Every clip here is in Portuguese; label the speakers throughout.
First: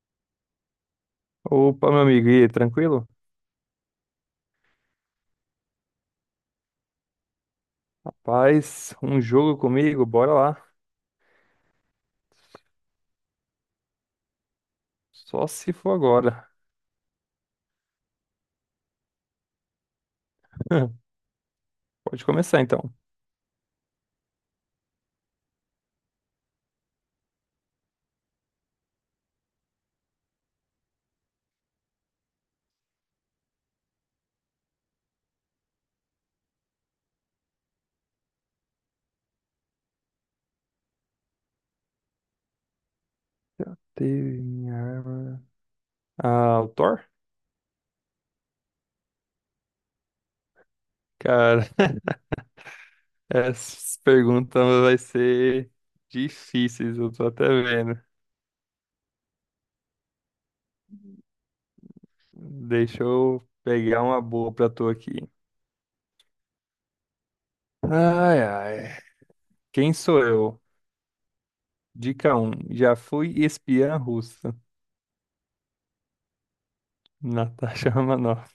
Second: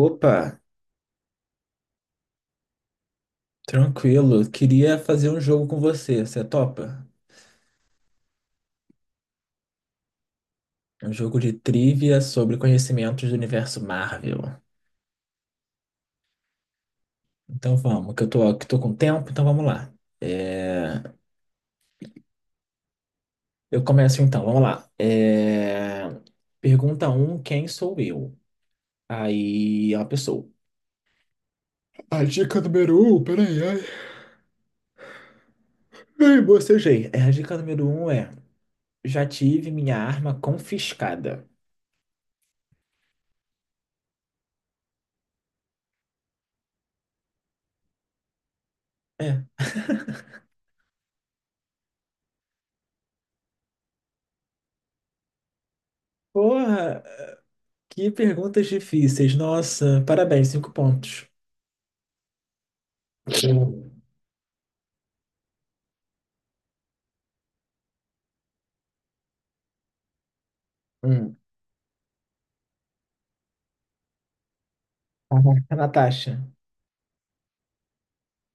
Speaker 1: Opa,
Speaker 2: Opa, meu amigo, e aí, tranquilo?
Speaker 1: tranquilo. Queria fazer um jogo com você. Você é topa?
Speaker 2: Rapaz, um jogo comigo, bora lá.
Speaker 1: Um jogo de trivia sobre conhecimentos do universo Marvel.
Speaker 2: Só se for agora.
Speaker 1: Então vamos, que tô com tempo, então vamos lá. É.
Speaker 2: Pode começar então.
Speaker 1: Eu começo então, vamos lá. Pergunta um: quem sou eu? Aí é uma pessoa. A dica número 1, peraí, ai. Ai, bocejei. A dica número 1 é: já tive minha arma confiscada.
Speaker 2: Teve minha arma. Ah, o Thor?
Speaker 1: É.
Speaker 2: Cara, essas perguntas vai ser difíceis,
Speaker 1: Porra!
Speaker 2: eu tô até vendo.
Speaker 1: Que perguntas difíceis. Nossa, parabéns, cinco pontos.
Speaker 2: Deixa eu pegar uma boa pra tu aqui. Ai, ai. Quem sou eu?
Speaker 1: Hum.
Speaker 2: Dica um. Já fui espiã russa.
Speaker 1: Natasha.
Speaker 2: Natasha Romanoff.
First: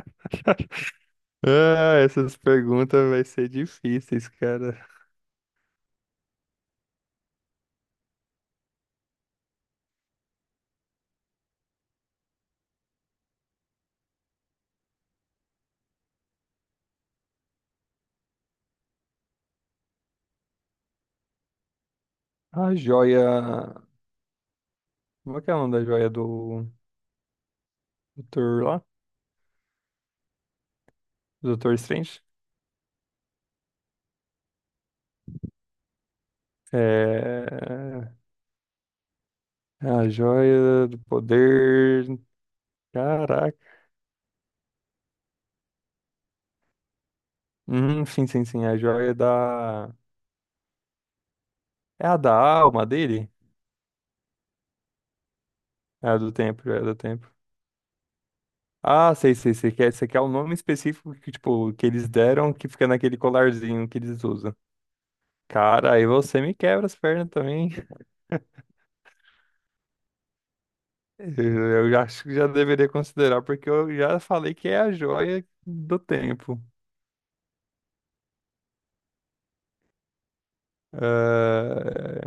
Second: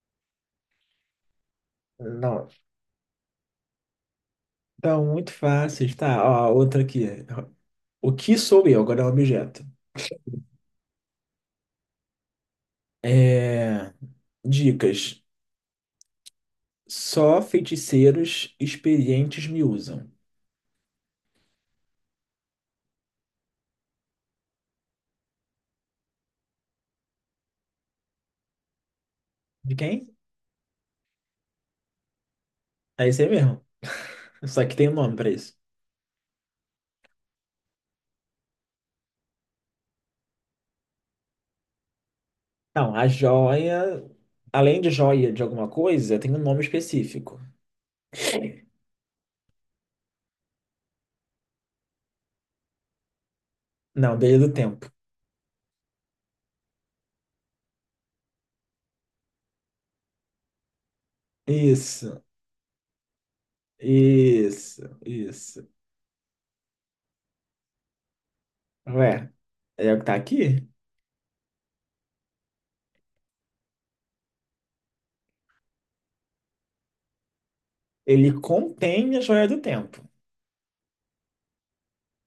Speaker 2: Ah, essas
Speaker 1: Não,
Speaker 2: perguntas vai ser difíceis, cara.
Speaker 1: então, muito fáceis. Tá, ó, outra aqui. O que sou eu? Agora é um objeto. É... Dicas. Só feiticeiros experientes me usam.
Speaker 2: A joia. Como é que é o nome da joia do Doutor lá?
Speaker 1: De quem?
Speaker 2: Do Doutor Strange?
Speaker 1: É isso aí mesmo. Só que tem um nome pra isso.
Speaker 2: É. É a joia do poder.
Speaker 1: Não, a
Speaker 2: Caraca.
Speaker 1: joia. Além de joia de alguma coisa, tem um nome específico.
Speaker 2: Sim, sim, sim. A joia da. É a da alma dele?
Speaker 1: Não, desde do tempo.
Speaker 2: É a do tempo, é a do tempo. Ah, sei, sei, sei. Esse aqui é o nome específico que, tipo, que eles
Speaker 1: Isso,
Speaker 2: deram, que fica naquele colarzinho que eles usam.
Speaker 1: isso, isso.
Speaker 2: Cara, aí você me quebra as pernas também.
Speaker 1: Ué, é o que tá aqui.
Speaker 2: Eu já acho que já deveria considerar, porque eu já falei que é a joia do tempo.
Speaker 1: Ele contém a joia do tempo.
Speaker 2: Ah,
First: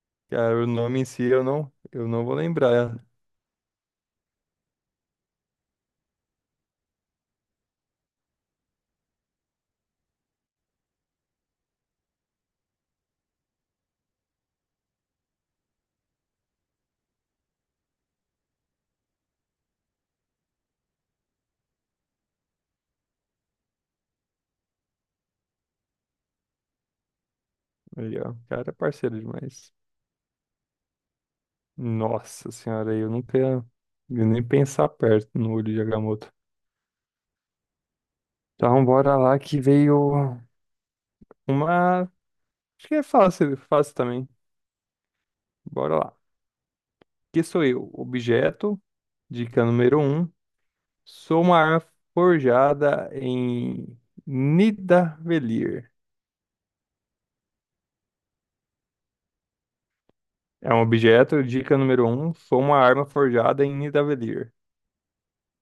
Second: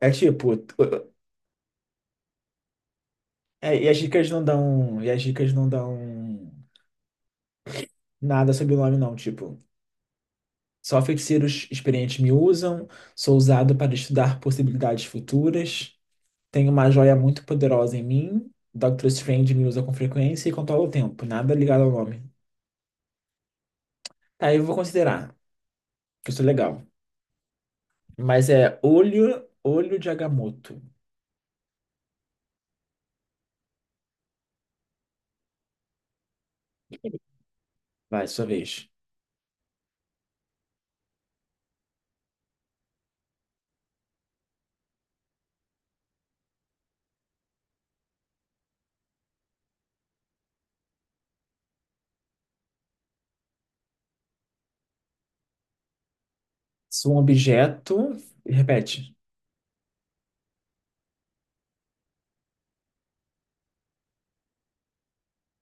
Speaker 1: É tipo,
Speaker 2: cara, o nome em si eu não vou lembrar.
Speaker 1: e as dicas não dão nada sobre o nome, não. Tipo, só feiticeiros experientes me usam, sou usado para estudar possibilidades futuras, tenho uma joia muito poderosa em mim, Doctor Strange me usa com frequência e controla o tempo. Nada ligado ao nome. Aí eu vou considerar, que isso é legal.
Speaker 2: Aí, ó, o
Speaker 1: Mas
Speaker 2: cara é
Speaker 1: é
Speaker 2: parceiro
Speaker 1: olho,
Speaker 2: demais.
Speaker 1: olho de Agamotto.
Speaker 2: Nossa senhora, eu nunca ia nem pensar perto no olho de Agamotto.
Speaker 1: Vai, sua
Speaker 2: Então,
Speaker 1: vez.
Speaker 2: bora lá que veio uma. Acho que é fácil, fácil também. Bora lá. Que sou eu? Objeto, dica número um. Sou uma arma forjada em Nidavellir.
Speaker 1: Sou um objeto. Repete.
Speaker 2: É um objeto, dica número um. Sou uma arma forjada em Nidavellir.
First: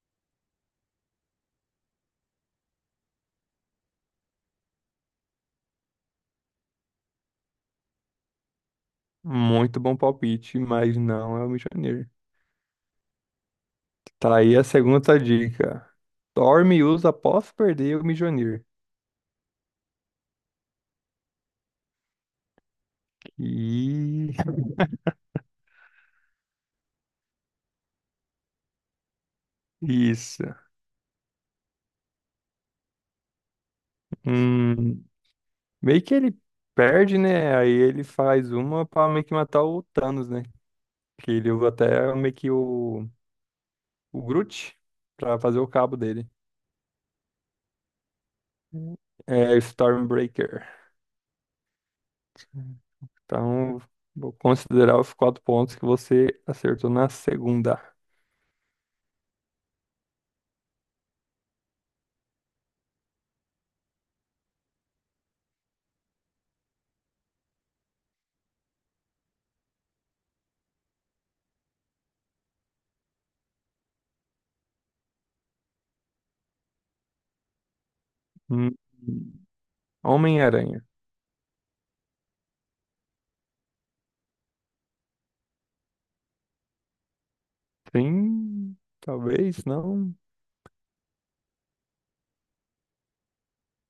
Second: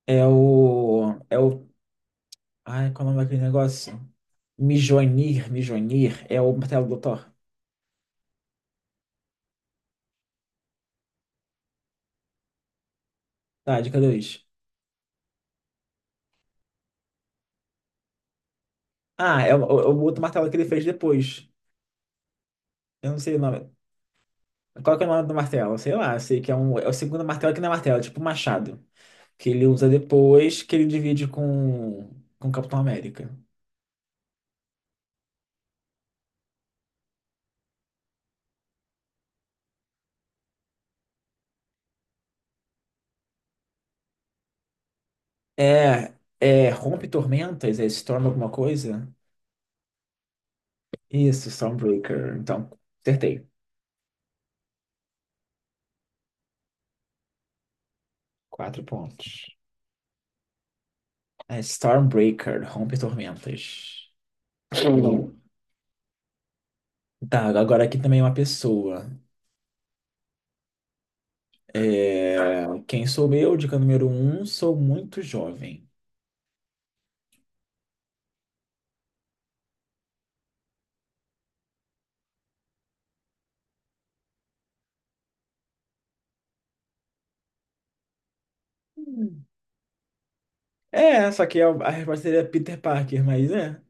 Speaker 1: É o. É o. Ai, qual é o nome daquele negócio? Mjolnir. É o martelo do Thor.
Speaker 2: Muito bom palpite, mas não é o Mjolnir.
Speaker 1: Tá, dica
Speaker 2: Tá
Speaker 1: dois.
Speaker 2: aí a segunda dica. Dorme e usa após perder o Mjolnir.
Speaker 1: Ah, é o outro martelo que ele fez depois. Eu não sei o nome.
Speaker 2: E...
Speaker 1: Qual que é o nome do martelo? Sei lá, eu sei que é um. É o segundo martelo que não é martelo, é tipo um machado. Que ele usa
Speaker 2: Isso.
Speaker 1: depois, que ele divide com. Com o Capitão América.
Speaker 2: Hum, meio que ele perde, né? Aí ele faz uma pra meio que matar o Thanos, né? Que ele usa até meio que o Groot pra fazer o cabo
Speaker 1: É.
Speaker 2: dele.
Speaker 1: É. Rompe Tormentas? É Storm alguma coisa?
Speaker 2: É Stormbreaker.
Speaker 1: Isso, Stormbreaker. Então, acertei.
Speaker 2: Então, vou considerar os 4 pontos que você acertou na segunda.
Speaker 1: Quatro pontos. É Stormbreaker, Rompe Tormentas. Hum. Tá, agora aqui também é uma pessoa. Quem sou eu? Dica número um, sou muito jovem.
Speaker 2: Hum, Homem-Aranha. Sim,
Speaker 1: Hum.
Speaker 2: talvez não.
Speaker 1: Só que a resposta seria Peter Parker, mas é.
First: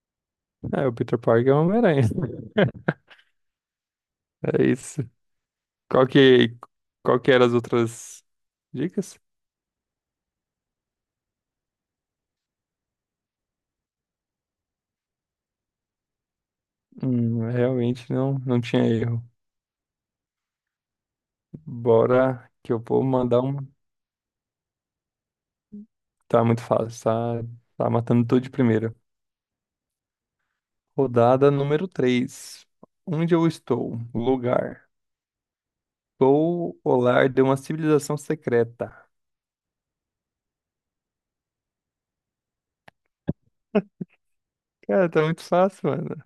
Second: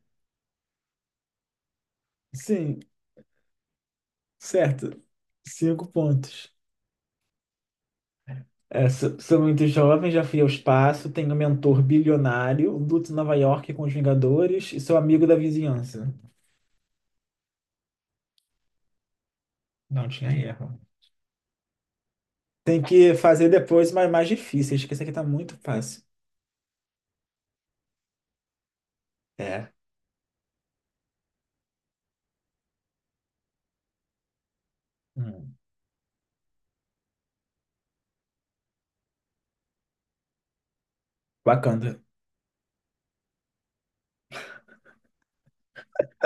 Speaker 2: É, o Peter Parker é o Homem-Aranha.
Speaker 1: Sim,
Speaker 2: É
Speaker 1: certo.
Speaker 2: isso.
Speaker 1: Cinco
Speaker 2: Qual
Speaker 1: pontos.
Speaker 2: que, qual que eram as outras
Speaker 1: É, sou,
Speaker 2: dicas?
Speaker 1: sou muito jovem, já fui ao espaço, tenho um mentor bilionário, luto em Nova York com os Vingadores e sou amigo da vizinhança.
Speaker 2: Realmente não tinha erro.
Speaker 1: Não tinha erro.
Speaker 2: Bora que eu
Speaker 1: Tem
Speaker 2: vou
Speaker 1: que
Speaker 2: mandar
Speaker 1: fazer
Speaker 2: um.
Speaker 1: depois mais difíceis, que esse aqui tá muito fácil.
Speaker 2: Tá muito fácil, tá, tá matando tudo de primeira.
Speaker 1: É.
Speaker 2: Rodada número três. Onde eu estou? Lugar.
Speaker 1: Hum.
Speaker 2: Sou o lar de uma civilização secreta.
Speaker 1: Wakanda.
Speaker 2: Cara, tá muito fácil, mano.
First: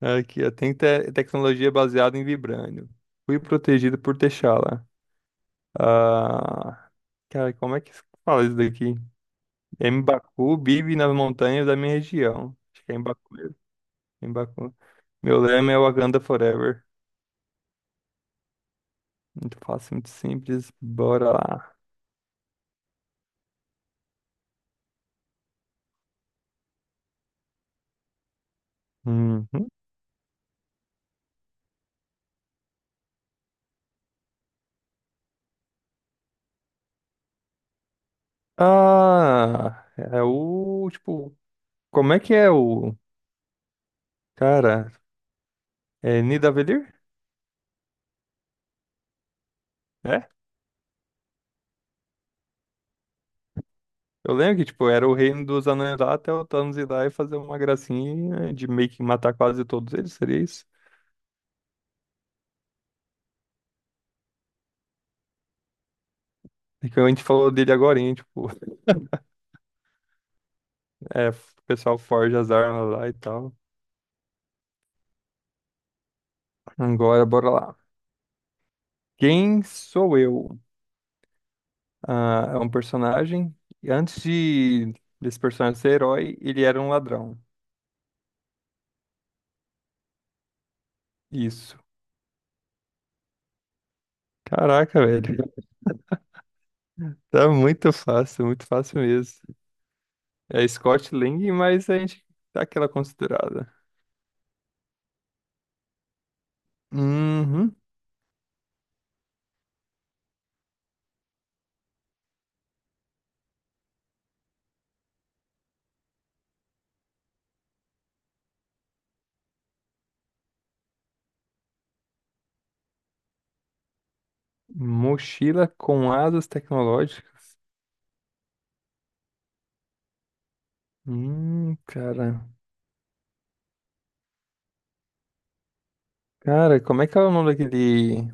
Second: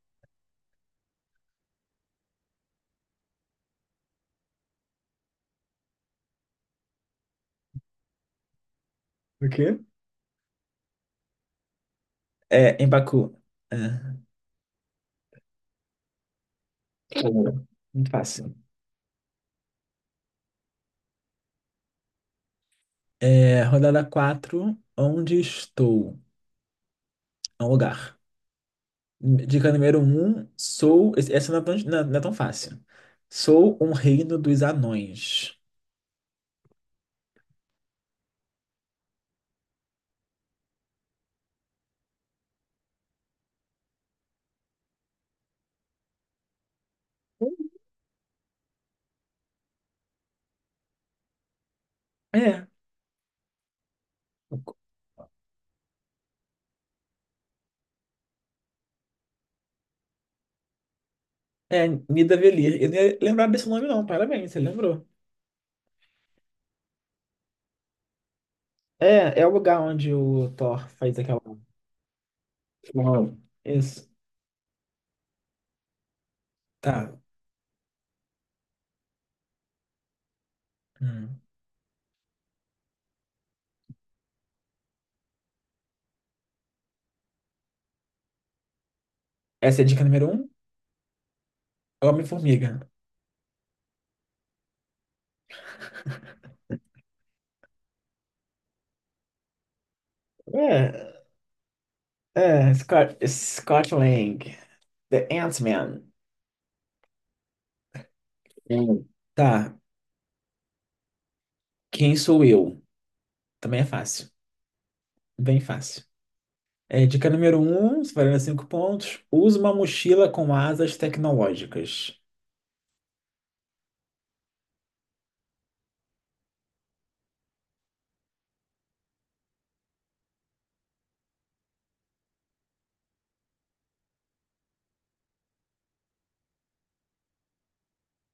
Speaker 2: Aqui, ó. Tem tecnologia baseada em vibrânio. Fui protegido por T'Challa. Ah, cara, como é que se fala isso daqui?
Speaker 1: O quê?
Speaker 2: M'Baku vive nas montanhas da minha região.
Speaker 1: É,
Speaker 2: Acho
Speaker 1: em
Speaker 2: que é M'Baku
Speaker 1: Baku.
Speaker 2: mesmo.
Speaker 1: É,
Speaker 2: M'Baku. Meu lema é Wakanda Forever.
Speaker 1: Uhum. Muito fácil.
Speaker 2: Muito fácil, muito simples. Bora lá.
Speaker 1: Rodada quatro. Onde estou? É um lugar.
Speaker 2: Uhum.
Speaker 1: Dica número um. Essa não é tão fácil. Sou um reino dos anões.
Speaker 2: Ah, é o, tipo, como é que é o, cara, é Nidavellir? É?
Speaker 1: É,
Speaker 2: Eu lembro que, tipo, era o reino dos anões lá até o Thanos ir lá e fazer uma gracinha de meio que matar quase todos eles, seria isso?
Speaker 1: é Nidavellir. Eu não ia lembrar desse nome, não. Parabéns, você lembrou.
Speaker 2: É que a gente falou dele agora, hein, tipo,
Speaker 1: É o lugar onde o Thor faz
Speaker 2: é, o
Speaker 1: aquela.
Speaker 2: pessoal forja as armas lá e
Speaker 1: Uau.
Speaker 2: tal.
Speaker 1: Isso. Tá.
Speaker 2: Agora, bora lá. Quem sou eu?
Speaker 1: Hum.
Speaker 2: Ah, é um personagem, e antes de desse personagem ser herói, ele era um ladrão.
Speaker 1: Essa é a dica número um.
Speaker 2: Isso.
Speaker 1: Homem-formiga.
Speaker 2: Caraca, velho. Tá muito fácil mesmo. É Scott
Speaker 1: É.
Speaker 2: Lang, mas a gente dá aquela
Speaker 1: Scott,
Speaker 2: considerada.
Speaker 1: Scott Lang, The Ant-Man.
Speaker 2: Uhum.
Speaker 1: Hum. Tá, quem sou eu? Também é fácil, bem fácil. Dica número um, valendo cinco pontos. Usa uma mochila com asas tecnológicas.
Speaker 2: Mochila com asas tecnológicas. Cara. Cara, como é que é o nome daquele.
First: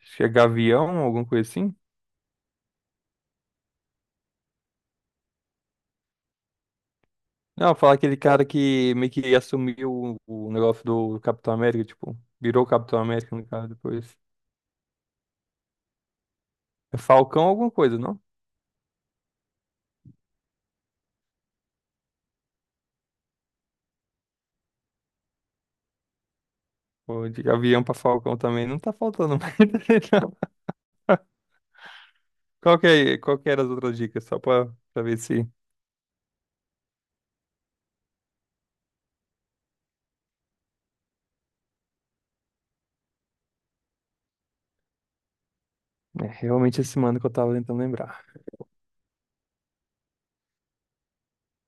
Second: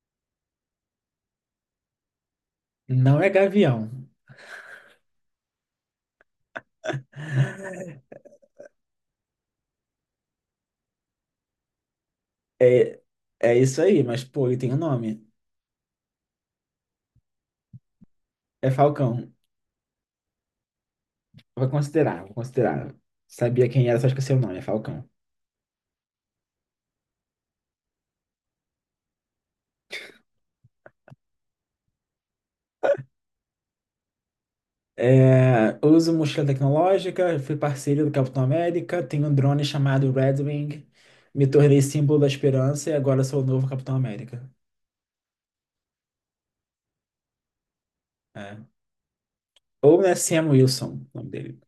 Speaker 2: Acho que é Gavião, alguma coisa assim?
Speaker 1: Não é gavião.
Speaker 2: Não, falar aquele cara que meio que assumiu o negócio do Capitão América, tipo, virou Capitão
Speaker 1: É,
Speaker 2: América no
Speaker 1: é
Speaker 2: caso
Speaker 1: isso aí,
Speaker 2: depois.
Speaker 1: mas pô, ele tem um nome.
Speaker 2: É Falcão alguma coisa, não?
Speaker 1: É Falcão. Vou considerar, vou considerar. Sabia quem era, só esqueci o nome, é Falcão.
Speaker 2: Pô, de Gavião pra Falcão também não tá faltando mais, não. Qual que era as outras dicas? Só pra ver se
Speaker 1: Uso mochila tecnológica, fui parceiro do Capitão América, tenho um drone chamado Red Wing, me tornei símbolo da esperança e agora sou o novo Capitão América.
Speaker 2: é realmente esse mano que eu tava tentando lembrar.
Speaker 1: É. Ou né, Sam Wilson, o nome dele.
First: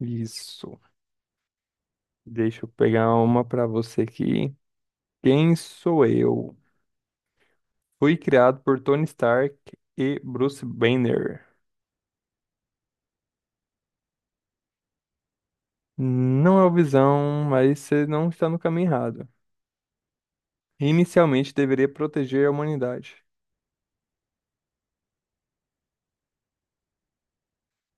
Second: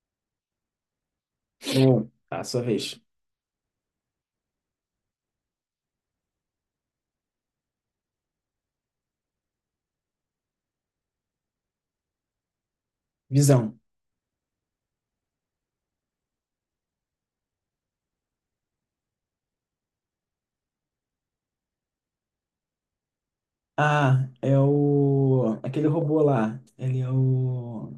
Speaker 2: Isso.
Speaker 1: Ou, tá, sua
Speaker 2: Deixa eu
Speaker 1: vez.
Speaker 2: pegar uma pra você aqui. Quem sou eu? Fui criado por Tony Stark e Bruce Banner.
Speaker 1: Visão.
Speaker 2: Não é o Visão, mas você não está no caminho errado. Inicialmente deveria proteger a humanidade.
Speaker 1: Ah, Aquele robô lá.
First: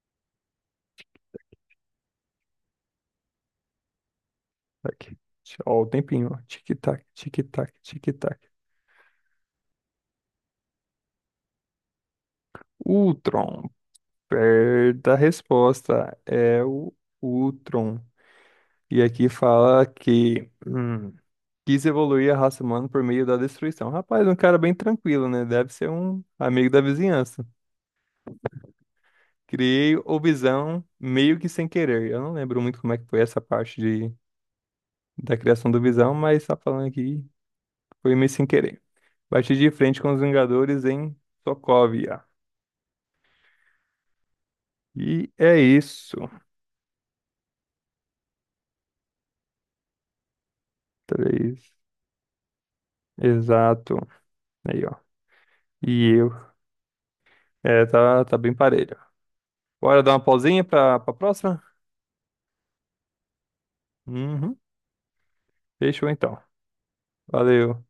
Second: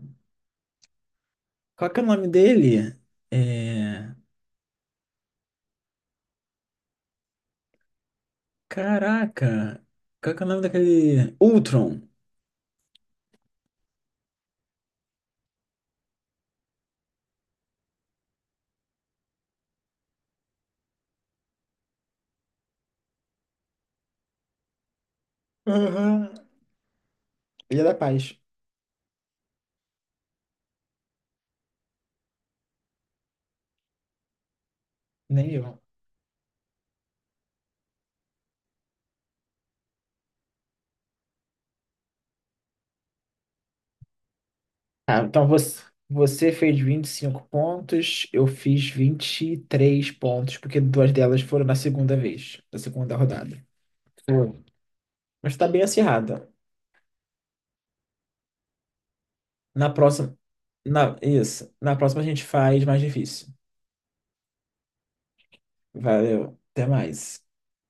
Speaker 1: Qual que é o nome dele? É...
Speaker 2: Aqui. Ó, o tempinho, ó. Tic-tac, tic-tac, tic-tac.
Speaker 1: Caraca. Qual que é o nome daquele... Ultron.
Speaker 2: Ultron. Perda a resposta. É o Ultron. E aqui fala que quis evoluir a raça humana por meio da destruição. Rapaz, um cara bem tranquilo, né? Deve ser um
Speaker 1: Aham.
Speaker 2: amigo da vizinhança.
Speaker 1: Ele é da paz.
Speaker 2: Criei o Visão meio que sem querer. Eu não lembro muito como é que foi essa da
Speaker 1: Nem
Speaker 2: criação do
Speaker 1: eu.
Speaker 2: Visão, mas tá falando aqui que foi meio sem querer. Bati de frente com os Vingadores em Sokovia.
Speaker 1: Ah,
Speaker 2: E
Speaker 1: então
Speaker 2: é
Speaker 1: você,
Speaker 2: isso.
Speaker 1: você fez 25 pontos, eu fiz 23 pontos, porque duas delas foram
Speaker 2: Três.
Speaker 1: na segunda vez, na segunda rodada.
Speaker 2: Exato.
Speaker 1: Hum.
Speaker 2: Aí, ó.
Speaker 1: Mas tá bem
Speaker 2: E eu.
Speaker 1: acirrada.
Speaker 2: É, tá, tá bem parelho.
Speaker 1: Na
Speaker 2: Bora dar uma
Speaker 1: próxima,
Speaker 2: pausinha pra próxima?
Speaker 1: isso, na próxima a gente faz mais difícil.
Speaker 2: Uhum. Fechou então.
Speaker 1: Valeu, até mais.
Speaker 2: Valeu.